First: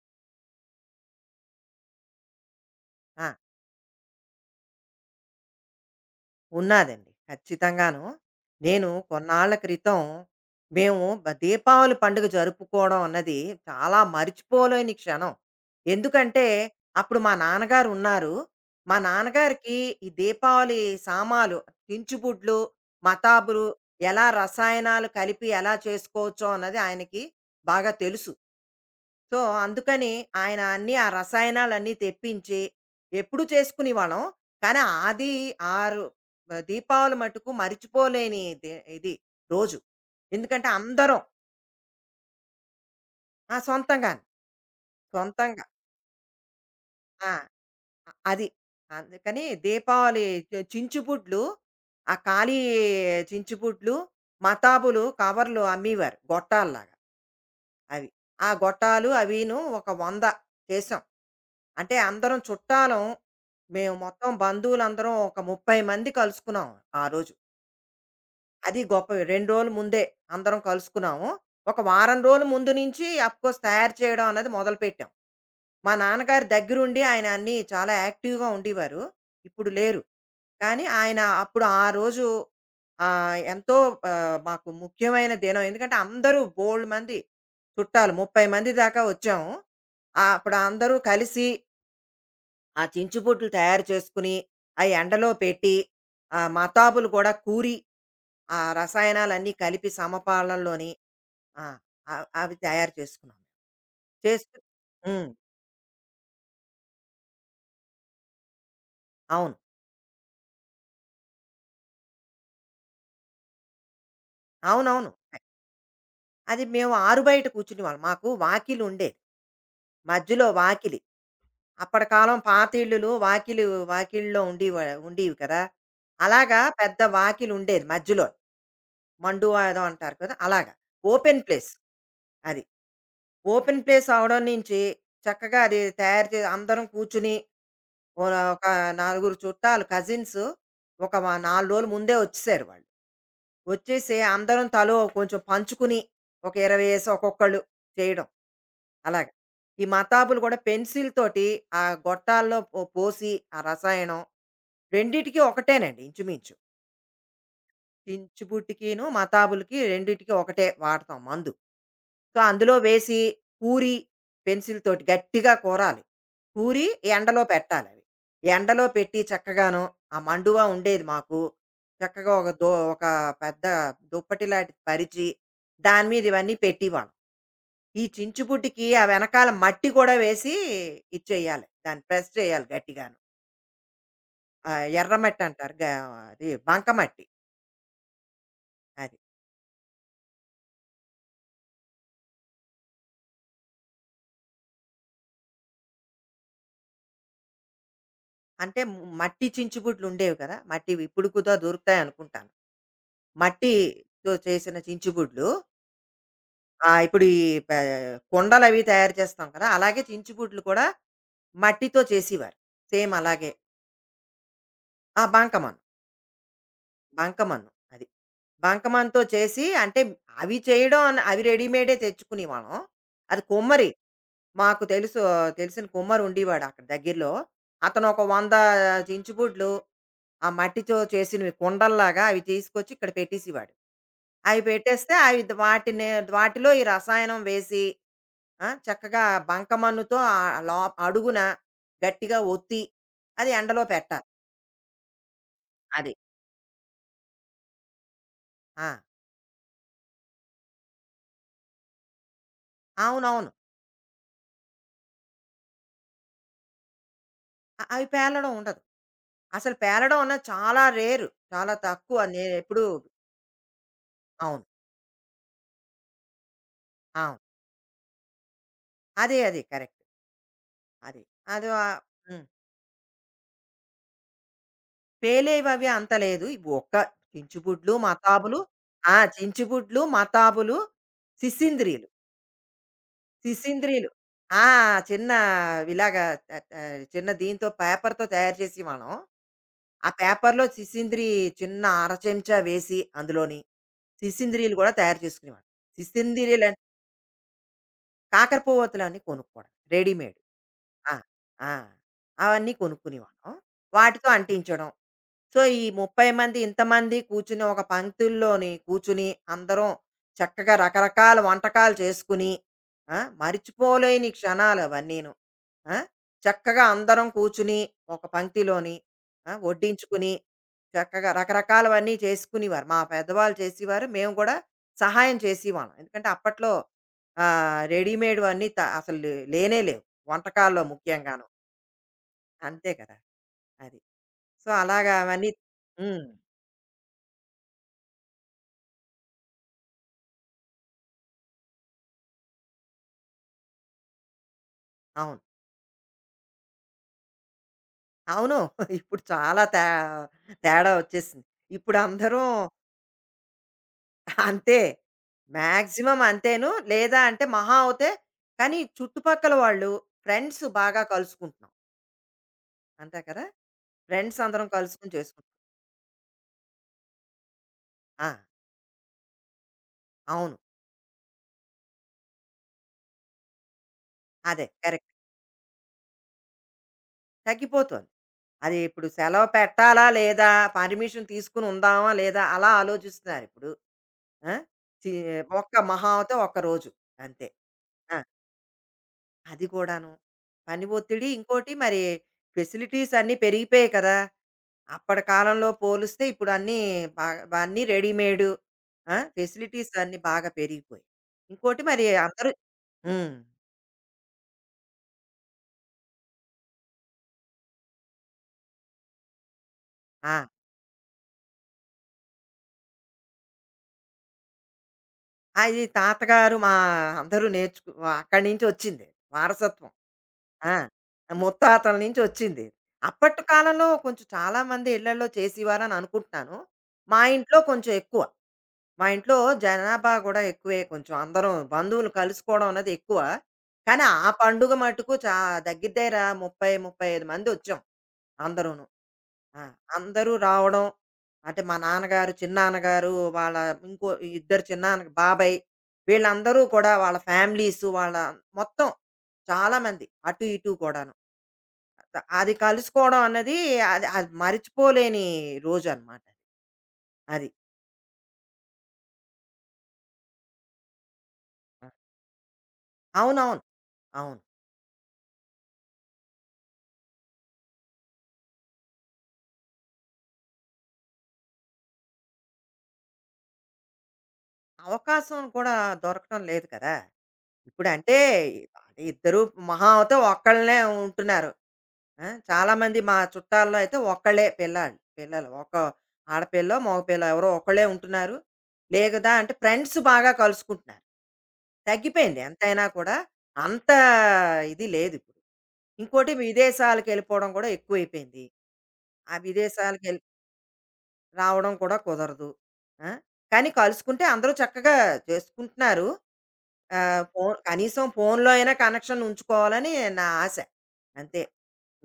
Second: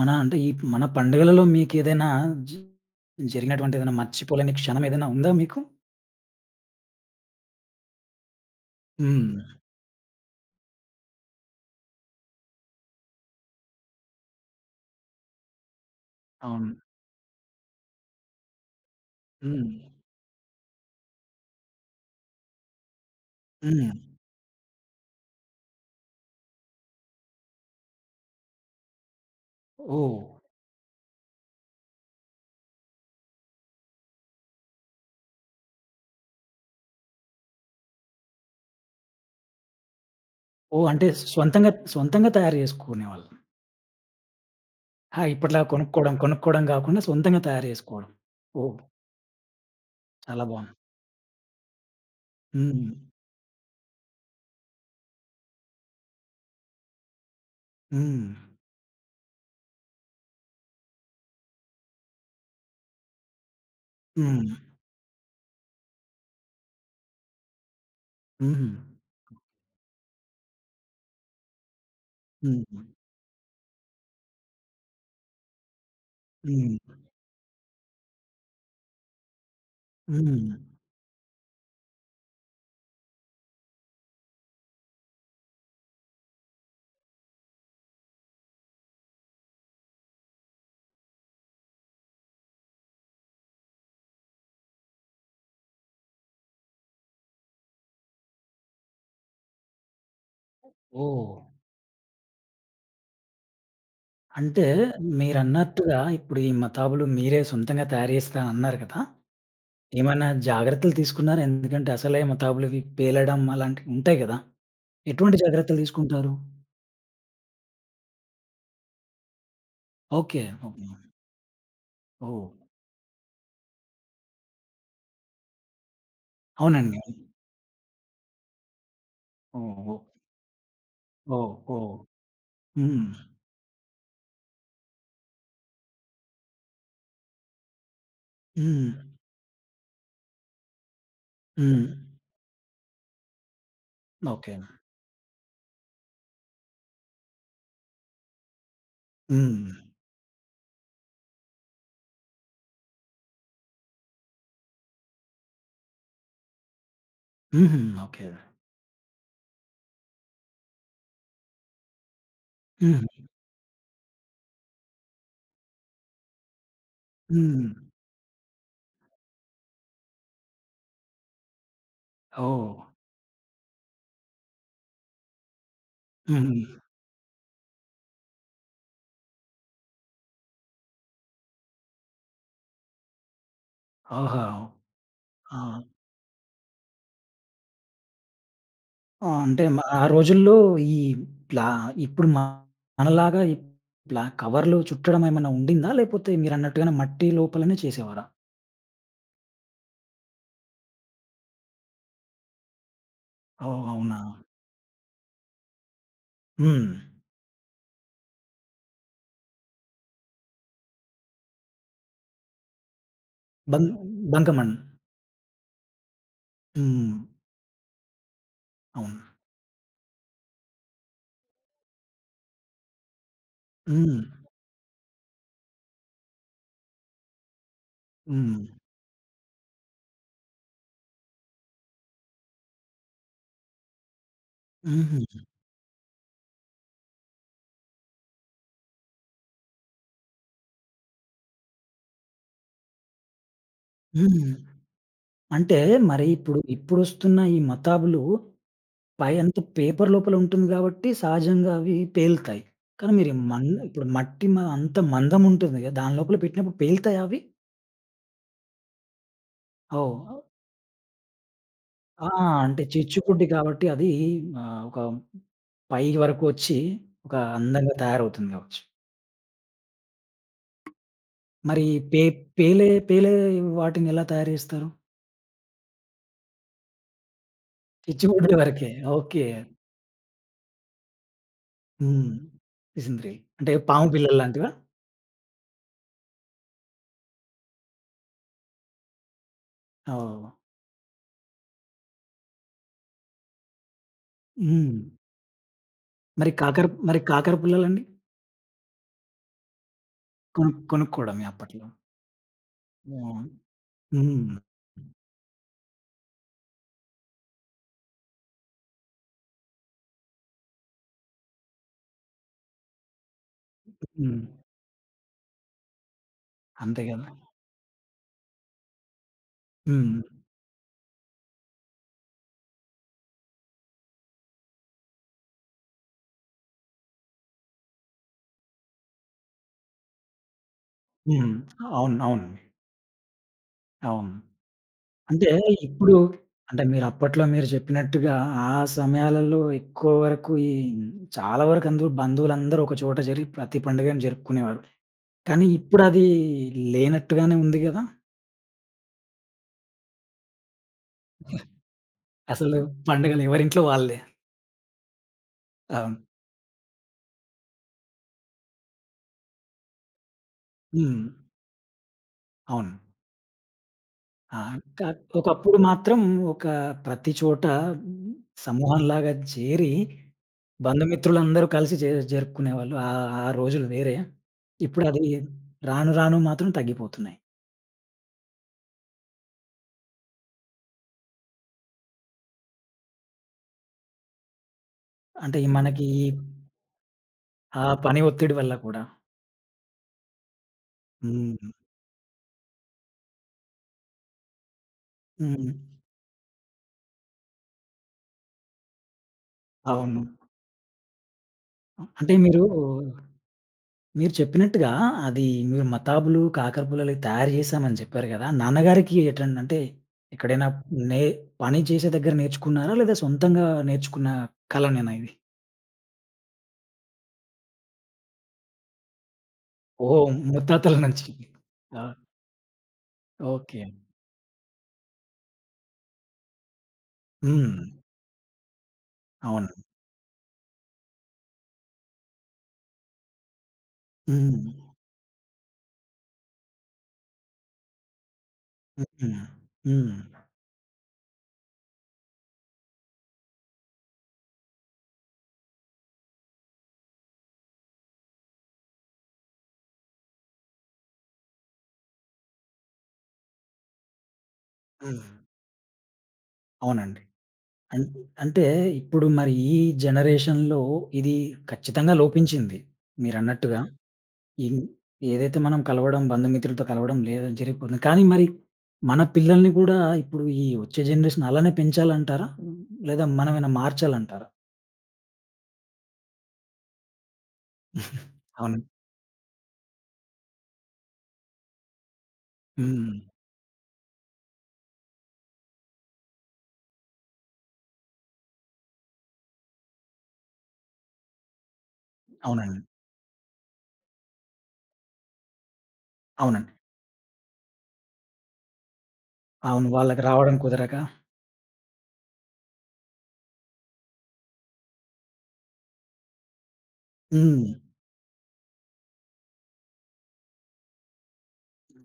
మన అంటే ఈ మన పండుగలలో మీకేదైనా జ ఆ! జరిగినటువంటి ఏదైనా మర్చిపోలేని క్షణం ఏదైనా ఉందా మీకు? ఉన్నాదండి. ఖచ్చితంగాను. నేను హ్మ్. కొన్నాళ్ళ క్రితం మేము దీపావళి పండుగ జరుపుకోవడం అన్నది చాలా మరిచిపోలేని క్షణం. ఎందుకంటే, అవును. అప్పుడు మా నాన్నగారు ఉన్నారు. మా హ్మ్. నాన్నగారికి ఈ దీపావళి సామాలు, చించుబుడ్లు, మతాబులు హ్మ్. ఎలా రసాయనాలు కలిపి ఎలా చేసుకోవచ్చో అన్నది ఆయనకి బాగా తెలుసు. సో, అందుకని ఓహ్! ఆయన అన్నీ ఆ రసాయనాలన్నీ తెప్పించి ఎప్పుడూ చేసుకునేవాళ్ళం. కానీ అది ఆరు దీపావళి మటుకు మరిచిపోలేని ది ఇది రోజు. ఎందుకంటే ఓహ్! అంటే అందరం సొంతంగా సొంతంగా తయారు చేసుకునేవాళ్ళు. ఆ! సొంతంగాను. ఆ! ఇప్పటిలా సొంతంగా. కొనుక్కోవడం గాకుండా ఆ! సొంతంగా తయారు చేసుకోవడం. అది. ఓహ్! అందుకని దీపావళి చాలా బావుంది. చించుబుడ్లు, ఆ ఖాళీ హ్మ్. చించుబుడ్లు, మతాబులు కవర్లు అమ్మేవారు గొట్టాల్లాగా. అవి. హ్మ్. ఆ గొట్టాలు అవిను ఒక 100 చేసాం. అంటే అందరం చుట్టాలం. మేము మొత్తం హ్మ్. బంధువులందరం ఒక 30 మంది కలుసుకున్నాం ఆ రోజు. హ్మ్. అది గొప్ప 2 రోజుల ముందే అందరం కలుసుకున్నాము. ఒక వారం రోజుల ముందు హ్మ్. నుంచి అఫ్‌కోర్స్ తయారు చేయడం అన్నది మొదలుపెట్టాం. మా నాన్నగారు హ్మ్. దగ్గరుండి ఆయన అన్నీ చాలా యాక్టివ్‌గా ఉండేవారు. ఇప్పుడు లేరు. హ్మ్. కానీ ఆయన అప్పుడు ఆ రోజు ఎంతో మాకు ముఖ్యమైన దినం. ఎందుకంటే అందరూ బోలెడు మంది చుట్టాలు 30 మంది దాకా వచ్చాము. ఆహ్, అప్పుడు అందరూ కలిసి ఆ చించుబుడ్లు తయారు చేసుకొని, అయి ఎండలో పెట్టి, ఆ మతాబులు కూడా కూరి, ఆ రసాయనాలన్నీ కలిపి సమపాలల్లోని ఓహ్! ఆ! అవి తయారు చేసుకున్నాం. చేసుకు అంటే హ్మ్. మీరన్నట్టుగా ఇప్పుడు ఈ మతాబులు మీరే సొంతంగా తయారు చేస్తా అన్నారు కదా! అవును. ఏమైనా జాగ్రత్తలు తీసుకున్నారా? ఎందుకంటే అసలే తాబేలువి పేలడం అలాంటివి ఉంటాయి గదా! అవునవును. ఎటువంటి జాగ్రత్తలు తీసుకుంటారు? అది మేము ఆరుబయట కూర్చునేవాళ్ళం. మాకు వాకిలుండేది. ఓకే. మధ్యలో ఓకే. వాకిలి. అప్పటి కాలం ఓహ్! పాత ఇళ్ళులు వాకిలి వాకిలిలో ఉండేవా ఉండేవి కదా! అలాగా అవునండి. పెద్ద వాకిలి ఉండేది మధ్యలో. మండువా ఏదో ఓహ్! అంటారు కదా! అలాగా. ఓపెన్ ఓహ్! ప్లేస్ ఓహ్! అది. హ్మ్. ఓపెన్ ప్లేస్ అవడం నుంచి చక్కగా అది తయారు చే అందరం కూర్చుని ఓ ఒక హ్మ్. నలుగురు చుట్టాలు కజిన్సు ఒక 4 హ్మ్. రోజుల ముందే వచ్చేసారు వాళ్ళు. వచ్చేసి ఓకే. అందరం తలో కొంచెం పంచుకుని ఒక 20 యేసి ఒక్కొక్కళ్ళు చేయడం. అలాగ. హ్మ్. ఈ మతాబులు గూడా పెన్సిల్ తోటి ఆ గొట్టాల్లో పోసి ఆ రసాయనం రెండిటికి ఒకటేనండి ఇంచుమించు. హుహు. ఓకే. చించుబుడ్డికిను, మతాబులకి రెండిటికి ఒకటే వాడతాం మందు. సో, అందులో హ్మ్. వేసి పూరి పెన్సిల్‌తోటి గట్టిగా కోరాలి. పూరి ఎండలో హ్మ్. పెట్టాలవి. ఎండలో పెట్టి చక్కగాను ఆ మండువా ఉండేది మాకు. చక్కగా ఓహ్! ఒక పెద్ద దుప్పటి లాంటిది పరిచి, దాని మీద ఇవన్నీ హుహు. పెట్టేవాళ్ళం. ఈ చించుబుడ్డికి ఆ వెనకాల మట్టి కూడా వేసి ఇది చేయాలి. దాన్ని ప్రెస్ చేయాలి గట్టిగాను. ఓహో! ఆహ్, ఎర్రమట్టి అంటారు. ఆ! గా అది బంకమట్టి అది. ఆ! అంటే ఆ రోజుల్లో ఈ ప్లా ఇప్పుడు మనలాగా ఈ కవర్‌లు చుట్టడం ఏమన్నా ఉండిందా? లేకపోతే మీరన్నట్టుగానే మట్టి లోపలనే చేసేవారా? అంటే మట్టి చించుబుడ్లుండేవి కదా! మట్టివి ఇప్పుడు కూడా దొరుకుతాయనుకుంటాను. ఓహ్! అవునా? మట్టితో చేసిన చించుబుడ్లు. ఆ! హ్మ్. ఇప్పుడు ఈ పే కుండలవి తయారు చేస్తాం కదా! అలాగే చించుబుడ్లు కూడా మట్టితో చేసేవారు. సేమ్ అలాగే. బంగ్ బంకమన్. ఆ! బంకమన్ను. హ్మ్. బంకమన్ను అది. అవును. బంకమన్నుతో చేసి అంటే అవి చేయడం అవి రెడీమేడే తెచ్చుకునేవాళ్ళం. అది కుమ్మరి. హ్మ్. మాకు తెలుసు తెలిసిన కుమ్మరి ఉండేవాడు అక్కడ దగ్గరలో. అతను ఒక 100 హ్మ్. చించుబుడ్లు ఆ మట్టితో చేసినవి కుండల్లాగా అవి తీసుకొచ్చి ఇక్కడ పెట్టేసేవాడు. అవి పెట్టేస్తే హుహు. అవి వాటిని వాటిలో ఈ రసాయనం వేసి ఆ, చక్కగా బంకమన్నుతో ఆ లో అడుగున గట్టిగా ఒత్తి అది ఎండలో పెట్టాలి. హ్మ్. అంటే అది మరి ఇప్పుడు ఇప్పుడొస్తున్న ఈ మతాబులు ఆ, పై అంత పేపర్ లోపల ఉంటుంది గాబట్టి సహజంగా అవి పేలుతాయి. కానీ మీరు అవునవును, ఇప్పుడు మట్టి అంత మందం ఉంటుంది గదా! దాని లోపల పెట్టినప్పుడు పేలుతాయా అవి? అవి పేలడం ఉండదు. అసలు పేలడం ఓహ్! అన్నది చాలా రేరు, చాలా తక్కువ. ఆ! నేను అంటే ఎప్పుడు చిచ్చుబుడ్డి కాబట్టి అది అవును ఆహ్, ఒక పై వరకు ఒచ్చి ఒక అవును అందంగా తయారవుతుంది గావచ్చు. అదే అది కరెక్ట్ అది అది మరి ఆ- పే ఉమ్. పేలే పేలే వాటిని ఎలా తయారు జేస్తారు? పేలేవి అవి అంత లేదు. ఇవి ఒక్క చించుబుడ్లు, చిచ్చుబుడ్డి మతాబులు, వరకే. ఆ ఓకే. చించుబుడ్లు మతాబులు సిసింద్రీలు, హ్మ్. సిసింద్రి. అంటే పాము శిశింద్రీలు. పిల్లలు ఆ! లాంటివా? చిన్న ఇలాగా, ఆహ్, ఆహ్, చిన్న దీంతో పేపర్‌తో తయారు చేసేవాళ్ళం. ఆ ఓహ్! పేపర్‌లో శిశింద్రి చిన్న అర చెంచా వేసి అందులోని శిశింద్రీలు గూడా హ్మ్. తయారు చేసుకునేవాళ్ళం. శిశింద్రీలని. మరి కాకర పుల్లలండి? కాకరపువ్వొత్తులన్నీ కొనుక్కోవడం రెడీమేడ్. ఆ! కొనుక్కోవడమే ఆ! అప్పట్లో. అవన్నీ ఓహ్! కొనుక్కునేవాళ్ళం. వాటితో హ్మ్. అంటించడం. సో, ఈ 30 మంది ఇంతమంది కూర్చుని ఒక పంక్తుల్లోని కూర్చుని అందరం చక్కగా రకరకాల వంటకాలు చేసుకుని, ఆ! మరిచిపోలేని హ్మ్. క్షణాలు అవన్నీను. ఆ! చక్కగా అంతే గదా! అందరం కూర్చుని ఒక పంక్తిలోని ఆ! హ్మ్. వడ్డించుకుని చక్కగా రకరకాలవన్నీ చేసుకునేవారు. మా పెద్దవాళ్ళు చేసేవారు. మేము కూడా సహాయం చేసేవాళ్ళం. ఎందుకంటే అప్పట్లో ఆహ్, రెడీమేడ్ అన్నీ అసలు లేనే లేవు. వంటకాల్లో ముఖ్యంగాను. హ్మ్. అవును. అవును. అంతే కదా! అది. అవును. సో, అలాగా అంటే అవన్నీ ఇప్పుడు హ్మ్. అంటే మీరు అప్పట్లో మీరు చెప్పినట్టుగా ఆ సమయాలలో ఎక్కువ వరకు ఈ చాలా వరకు అందరూ బంధువులందరూ ఒక చోట చేరి ప్రతి పండుగను జరుపుకునేవారు. అవును. కానీ ఇప్పుడది లేనట్టుగానే ఉంది గదా! అవును. ఇప్పుడు చాలా తేడా వచ్చేసింది. ఇప్పుడు అందరూ అసలు హ్మ్. పండుగలు ఎవరింట్లో వాళ్ళే. అంతే. అవును. మాక్సిమం అంతేను. లేదా అంటే మహా అవుతే కానీ చుట్టుపక్కల వాళ్ళు, ఫ్రెండ్స్ బాగా హ్మ్. కలుసుకుంటున్నాం. అవును. అంతే కదా! ఫ్రెండ్స్ ఆ! అందరం కా కలుసుకొని చేసుకుంటాం. ఒకప్పుడు మాత్రం ఒక ప్రతి చోట ఆ! సమూహంలాగా చేరి అవును. బంధుమిత్రులందరూ కలిసి జరుపుకునేవాళ్ళు. ఆ ఆ రోజులు వేరే. అదే కరెక్ట్. ఇప్పుడది రాను రాను మాత్రం తగ్గిపోతున్నాయి. తగ్గిపోతోంది. అది ఇప్పుడు సెలవు పెట్టాలా? లేదా? పర్మిషన్ తీసుకొని ఉందామా? లేదా? అలా ఆలోచిస్తున్నారిప్పుడు. ఆ! చి అంటే ఈ ఒక్క మనకి మహా అవుతే ఒక్క రోజు, అంతే. ఆ ఆ! పని ఒత్తిడి వల్ల కూడా. అది కూడాను. పని ఒత్తిడి, హ్మ్. ఇంకోటి మరి ఫెసిలిటీస్ అన్నీ పెరిగిపోయాయి కదా! అప్పటి కాలంలో హ్మ్. పోలిస్తే ఇప్పుడు అన్నీ బాగా అన్నీ రెడీమేడు. ఆ! ఫెసిలిటీస్ అన్నీ అవును. బాగా పెరిగిపోయాయి. ఇంకోటి మరి అంటే అందరూ మీరు హ్మ్. మీరు చెప్పినట్టుగా అది మీరు మతాబులు, కాకర పుల్లలు తయారు చేశామని చెప్పారు గదా! నాన్నగారికి అంటే ఆ! ఎక్కడైనా నే పని చేసే దగ్గర నేర్చుకున్నారా? లేదా సొంతంగా నేర్చుకున్న కళనేనా ఇది? అది తాతగారు మా అందరూ అక్కడి నుంచి వచ్చింది, వారసత్వం. ఓహ్! ఆ! ముత్తాతల నుంచి. ముత్తాతల ఆ! నుంచి వచ్చింది. అప్పటి ఓకే. కాలంలో కొంచెం చాలా మంది ఇళ్లలో చేసేవారని అనుకుంటున్నాను. మా ఇంట్లో హ్మ్. కొంచెం ఎక్కువ. మా ఇంట్లో అవును. జనాభా గూడా ఎక్కువే కొంచెం. అందరం బంధువులు కలుసుకోవడం అన్నది ఎక్కువ. కానీ ఆ హ్మ్. పండుగ మటుకు దగ్గర దగ్గర 30, 35 మందొచ్చాం అందరూను. హ్మ్. ఆ! హ్మ్. అందరూ రావడం, అంటే మా నాన్నగారు, చిన్నాన్నగారు, వాళ్ళ ఇంకో ఇద్దరు చిన్నాన్న, బాబాయ్, వీళ్ళందరూ కూడా వాళ్ళ ఫ్యామిలీసు, వాళ్ళ మొత్తం చాలా మంది. అటు ఇటు కూడాను. అది కలుసుకోవడం అన్నది అది అది హ్మ్. మరిచిపోలేని రోజన్నమాట. అవునండి. అది. అన్ అంటే ఇప్పుడు మరి ఈ జనరేషన్‌లో ఇది ఖచ్చితంగా లోపించింది అవునవును. మీరన్నట్టుగా. అవును. ఇన్ ఏదైతే మనం కలవడం, బంధుమిత్రులతో కలవడం లేదా జరిగిపోతుంది. కానీ మరి మన పిల్లల్ని కూడా ఇప్పుడు ఈ వచ్చే జనరేషన్ అలానే పెంచాలంటారా? లేదా మనమేమైనా మార్చాలంటారా? అవకాశం కూడా దొరకటం లేదు కదా! ఇప్పుడంటే అవును. ఇద్దరు, మహా అవుతే ఒక్కళ్ళే ఉంటున్నారు. ఆ! చాలామంది హ్మ్. మా చుట్టాల్లో అయితే ఒక్కళ్ళే పిల్లాళ్ళు. పిల్లలు ఒక ఆడపిల్లో, మగపిల్లో, ఎవరో ఒకళ్ళే ఉంటున్నారు. లేదా అంటే ఫ్రెండ్స్ బాగా కలుసుకుంటున్నారు. తగ్గిపోయింది అవునండి. ఎంతైనా కూడా. అంత ఇది లేదు ఇప్పుడు. ఇంకోటి అవునండి. విదేశాలకెళ్ళిపోవడం కూడా ఎక్కువైపోయింది. ఆ అవును. వాళ్ళకి విదేశాలకెళ్ళి రావడం కుదరక రావడం కూడా కుదరదు. ఆ! కానీ కలుసుకుంటే అందరూ చక్కగా చేసుకుంటున్నారు. ఆహ్, ఫోన్ హ్మ్. కనీసం ఫోన్‌లో అయినా కనెక్షన్ ఉంచుకోవాలని నా ఆశ. అంతే.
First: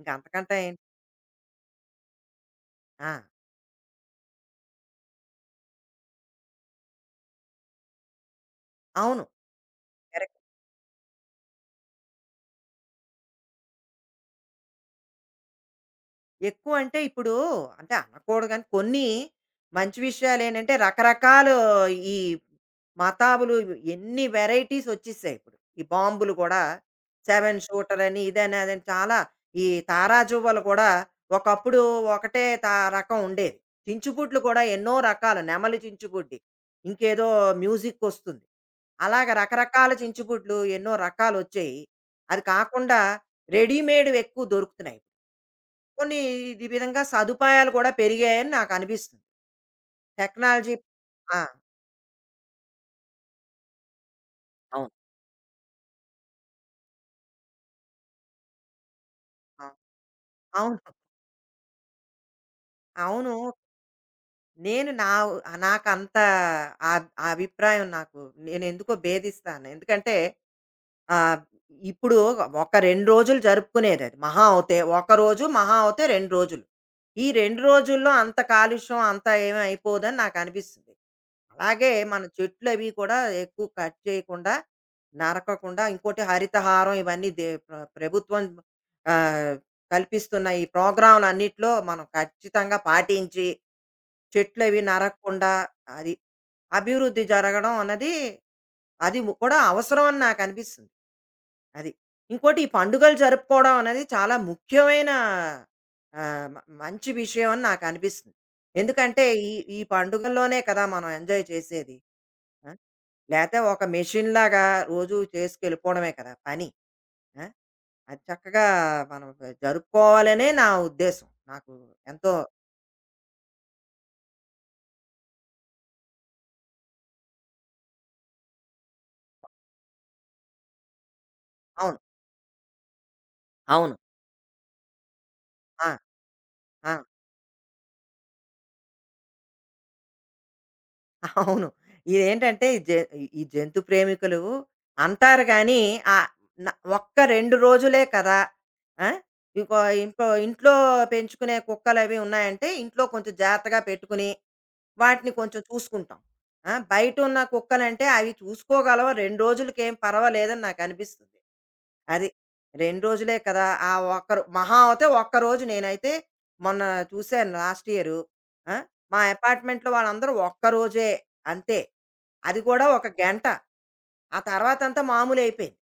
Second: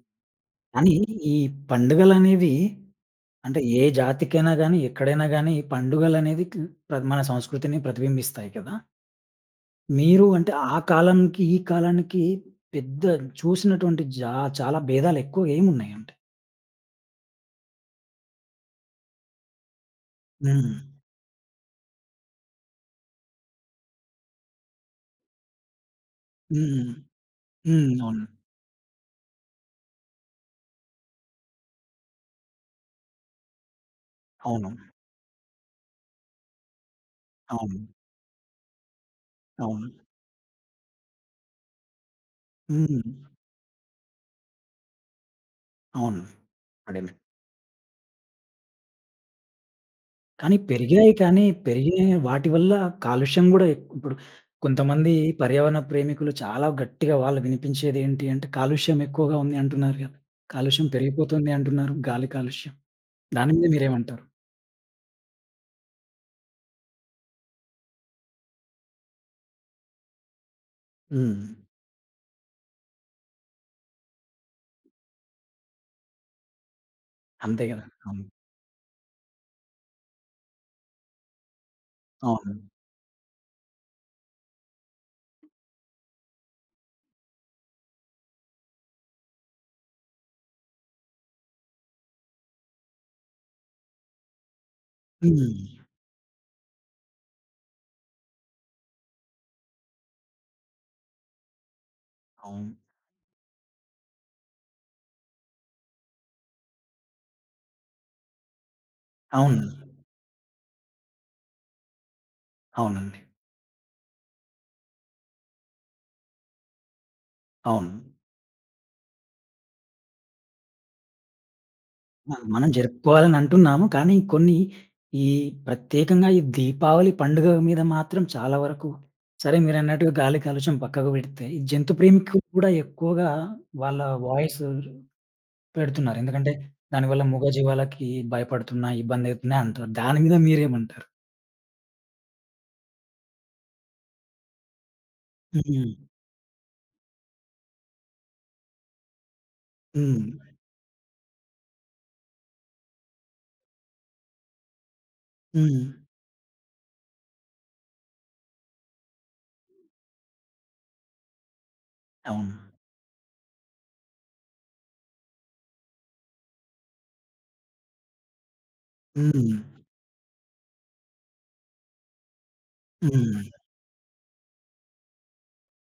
ఇంక అంతకంటే ఏం కానీ ఈ పండుగలనేవి ఆ! అంటే ఏ జాతికైనా గానీ, ఎక్కడైనా గానీ ఈ పండుగలనేవి మన సంస్కృతిని ప్రతిబింబిస్తాయి కదా! అవును. మీరు కరెక్ట్. అంటే ఆ కాలానికి, ఈ కాలానికి పెద్ద చూసినటువంటి చాలా భేదాలెక్కువ ఏమున్నాయంటారు? ఎక్కువంటే ఇప్పుడు అంటే అనకూడదు గానీ కొన్ని మంచి హ్మ్. విషయాలేంటంటే రకరకాలు ఈ మతాబులు ఎన్ని వెరైటీస్ వచ్చేసాయి ఇప్పుడు. ఈ బాంబులు కూడా హ్మ్. 7 హ్మ్. షూటర్ అని అవును. ఇదని అదని చాలా ఈ తారాజువ్వలు కూడా ఒకప్పుడు ఒకటే త రకం ఉండేది. చించుబుడ్లు కూడా అవును. ఎన్నో రకాలు, నెమలి చించుబుడ్డి. ఇంకేదో అవును. మ్యూజిక్ వస్తుంది. అలాగ రకరకాల అవును. చించుగుడ్లు ఎన్నో రకాలొచ్చాయి. అది కాకుండా హ్మ్. రెడీమేడ్‌వి ఎక్కువ దొరుకుతున్నాయి. కొన్ని అవును. ఈ విధంగా అదేలే. సదుపాయాలు కూడా పెరిగాయని నాకనిపిస్తుంది. కానీ టెక్నాలజీ పెరిగాయి ఆ! కానీ పెరిగిన వాటి వల్ల కాలుష్యం గూడా ఇప్పుడు అవును. కొంతమంది పర్యావరణ ప్రేమికులు చాలా గట్టిగా వాళ్ళు వినిపించేది ఏంటి అంటే కాలుష్యం ఎక్కువగా ఉంది అవును. అంటున్నారు గదా! అవును. కాలుష్యం పెరిగిపోతుంది అంటున్నారు. గాలి కాలుష్యం. అవును. దాని మీద మీరేమంటారు? నేను నా నాకంత ఆ ఆ అభిప్రాయం నాకు నేనెందుకో భేదిస్తాను. ఎందుకంటే ఆహ్, హ్మ్. ఇప్పుడు ఒక 2 రోజులు జరుపుకునేదది. మహా అవుతే ఒక రోజు, మహా అవుతే 2 రోజులు. ఈ 2 అంతే గదా! రోజుల్లో అవును. అంత కాలుష్యం అంతా ఏమి అయిపోదని నాకనిపిస్తుంది. అలాగే మన అవును. చెట్లు అవి కూడా ఎక్కువ కట్ చేయకుండా నరకకుండా, ఇంకోటి హరితహారం ఇవన్నీ ప్రభుత్వం ఆ, కల్పిస్తున్న ఈ ప్రోగ్రాంలు అన్నిట్లో మనం ఖచ్చితంగా పాటించి చెట్లు అవి నరకకుండా హ్మ్. అది అభివృద్ధి జరగడం అన్నది అది కూడా అవసరం అని నాకు అనిపిస్తుంది. అది ఇంకోటి ఈ అవును. పండుగలు జరుపుకోవడం అనేది చాలా ముఖ్యమైన ఆ, మంచి విషయం అని నాకు అనిపిస్తుంది. ఎందుకంటే ఈ అవును. ఈ పండుగల్లోనే కదా మనం ఎంజాయ్ చేసేది. అవునండి. లేతే ఒక మెషిన్‌లాగా రోజు చేసుకెళ్ళిపోవడమే కదా పని. ఆ! అవును. అది చక్కగా మనం జరుపుకోవాలనే నా ఉద్దేశం. నాకు ఎంతో ఆ! మనం జరుపుకోవాలని అంటున్నాము. కానీ కొన్ని ఈ ప్రత్యేకంగా ఈ దీపావళి పండుగ మీద మాత్రం చాలా వరకు సరే మీరన్నట్టుగా గాలి కాలుష్యం పక్కకు పెడితే, ఈ జంతు అవును. ప్రేమికులు కూడా ఎక్కువగా అవును. వాళ్ళ వాయిస్ ఆ! పెడుతున్నారు. ఎందుకంటే ఆ! దానివల్ల మూగ జీవాలకి భయపడుతున్నాయి, ఇబ్బందయితున్నాయి అంటారు. దాని మీద మీరేమంటారు? అవును. ఇదేంటంటే ఈ జంతు ప్రేమికులు అంటారు గానీ హ్మ్. ఆహ్, న ఒక్క 2 రోజులే కదా! ఆ! ఇంకో హ్మ్. ఇంకో ఇంట్లో పెంచుకునే కుక్కలవి ఉన్నాయంటే ఇంట్లో కొంచెం జాగ్రత్తగా పెట్టుకుని వాటిని కొంచెం హ్మ్. చూసుకుంటాం. ఆ! బయటున్న కుక్కలంటే అవి చూసుకోగలవు. 2 రోజులకేం పర్వాలేదని నాకనిపిస్తుంది. అది. అవును. 2 రోజులే కదా! ఆ ఒక్కరు మహా అవుతే ఒక్కరోజు నేనైతే మొన్న చూశాను లాస్ట్ ఇయరు. ఆ! మా హ్మ్. అపార్ట్మెంట్‌లో వాళ్ళందరూ ఒక్కరోజే, అంతే. అది కూడా ఒక హ్మ్. గంట. ఆ తర్వాతంతా మామూలయిపోయింది.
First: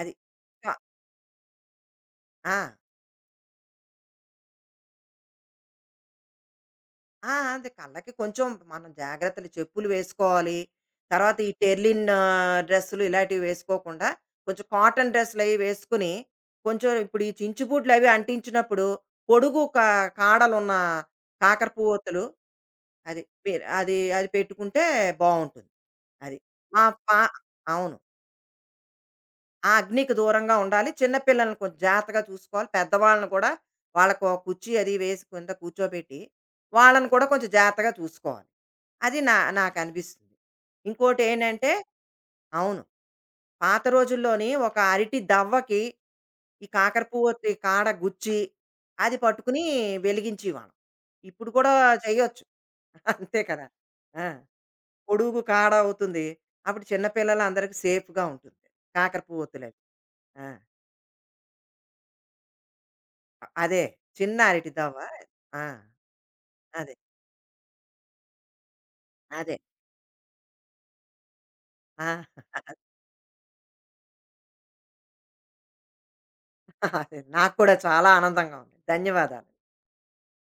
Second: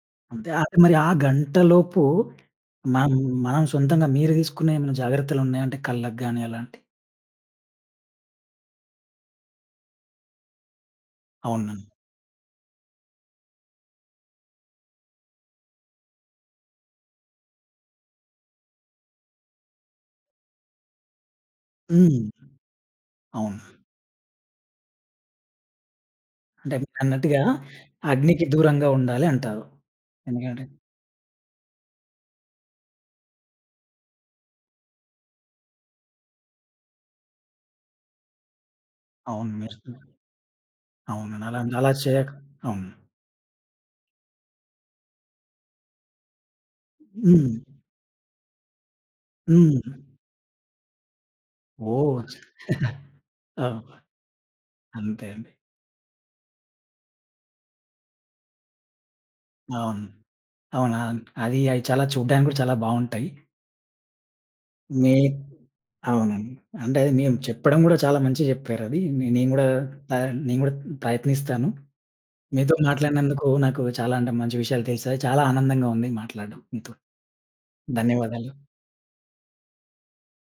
అది. అంటే ఆ! అంటే మరి ఆ గంటలోపు ఆ! మనం మనం సొంతంగా మీరు తీసుకునే ఏమైనా జాగ్రత్తలున్నాయా? అంటే కళ్ళకి గాని అలాంటివి? ఆ! అంతే కళ్ళకి కొంచెం మనం జాగ్రత్తలు, చెప్పులు వేసుకోవాలి. తర్వాత ఈ అవును. టెర్లిన్ ఆ, డ్రెస్సులు ఇలాంటివి వేసుకోకుండా, కొంచెం కాటన్ డ్రెస్సులవి వేసుకొని, కొంచెం ఇప్పుడు ఈ చించు బూట్లవి అంటించినప్పుడు పొడుగు కాడలున్న కాకర పువ్వొత్తులు హ్మ్. అది. అవును. మీరు అది అది పెట్టుకుంటే బావుంటుంది. అది. అంటే మా పా మీరన్నట్టుగా అవును. అగ్నికి దూరంగా ఉండాలి అంటారు. ఆ అగ్నికి దూరంగా ఎందుకంటే ఉండాలి. చిన్న పిల్లల్ని కొంచెం జాగ్రత్తగా చూసుకోవాలి. పెద్దవాళ్ళని కూడా వాళ్ళకి ఒక కుర్చీ అది వేసి కింద కూర్చోబెట్టి, వాళ్ళని కూడా కొంచెం జాగ్రత్తగా చూసుకోవాలి. అది అవును. మీరు నాకనిపిస్తుంది. అవును. అలా ఇంకోటేంటంటే అలా చేయక అవును. అవును. పాత రోజుల్లోని ఒక అరటి దవ్వకి ఈ కాకర పువ్వొత్తి హ్మ్. కాడ గుచ్చి, అది పట్టుకుని హ్మ్. వెలిగించేవాళ్ళం. ఇప్పుడు కూడా ఓహ్! చేయొచ్చు. అంతే కదా! అవును. ఆ! అంతే పొడుగు అండి. కాడ అవుతుంది. అప్పుడు చిన్న పిల్లలందరికీ సేఫ్‌గా ఉంటుంది. కాకర పువ్వొత్తులవి. అవును. ఆ! అవునా? అది అయి చాలా చూడ్డానికి కూడా చాలా బావుంటాయి. అదే. చిన్న అరటి దవ్వ. మీ ఆ! అవునండి. అదే. అంటే అది మేము చెప్పడం గూడా చాలా మంచిగా చెప్పారది. నేను అదే. గూడా ఆహ్, నేను గూడా ప్రయత్నిస్తాను. ఆ! మీతో మాట్లాడినందుకు నాకు చాలా అంటే మంచి విషయాలు తెలిసాయి. చాలా ఆనందంగా ఉంది మాట్లాడడం మీతో. అదే. నాకు కూడా చాలా ధన్యవాదాలు. ఆనందంగా ఉంది. ధన్యవాదాలు.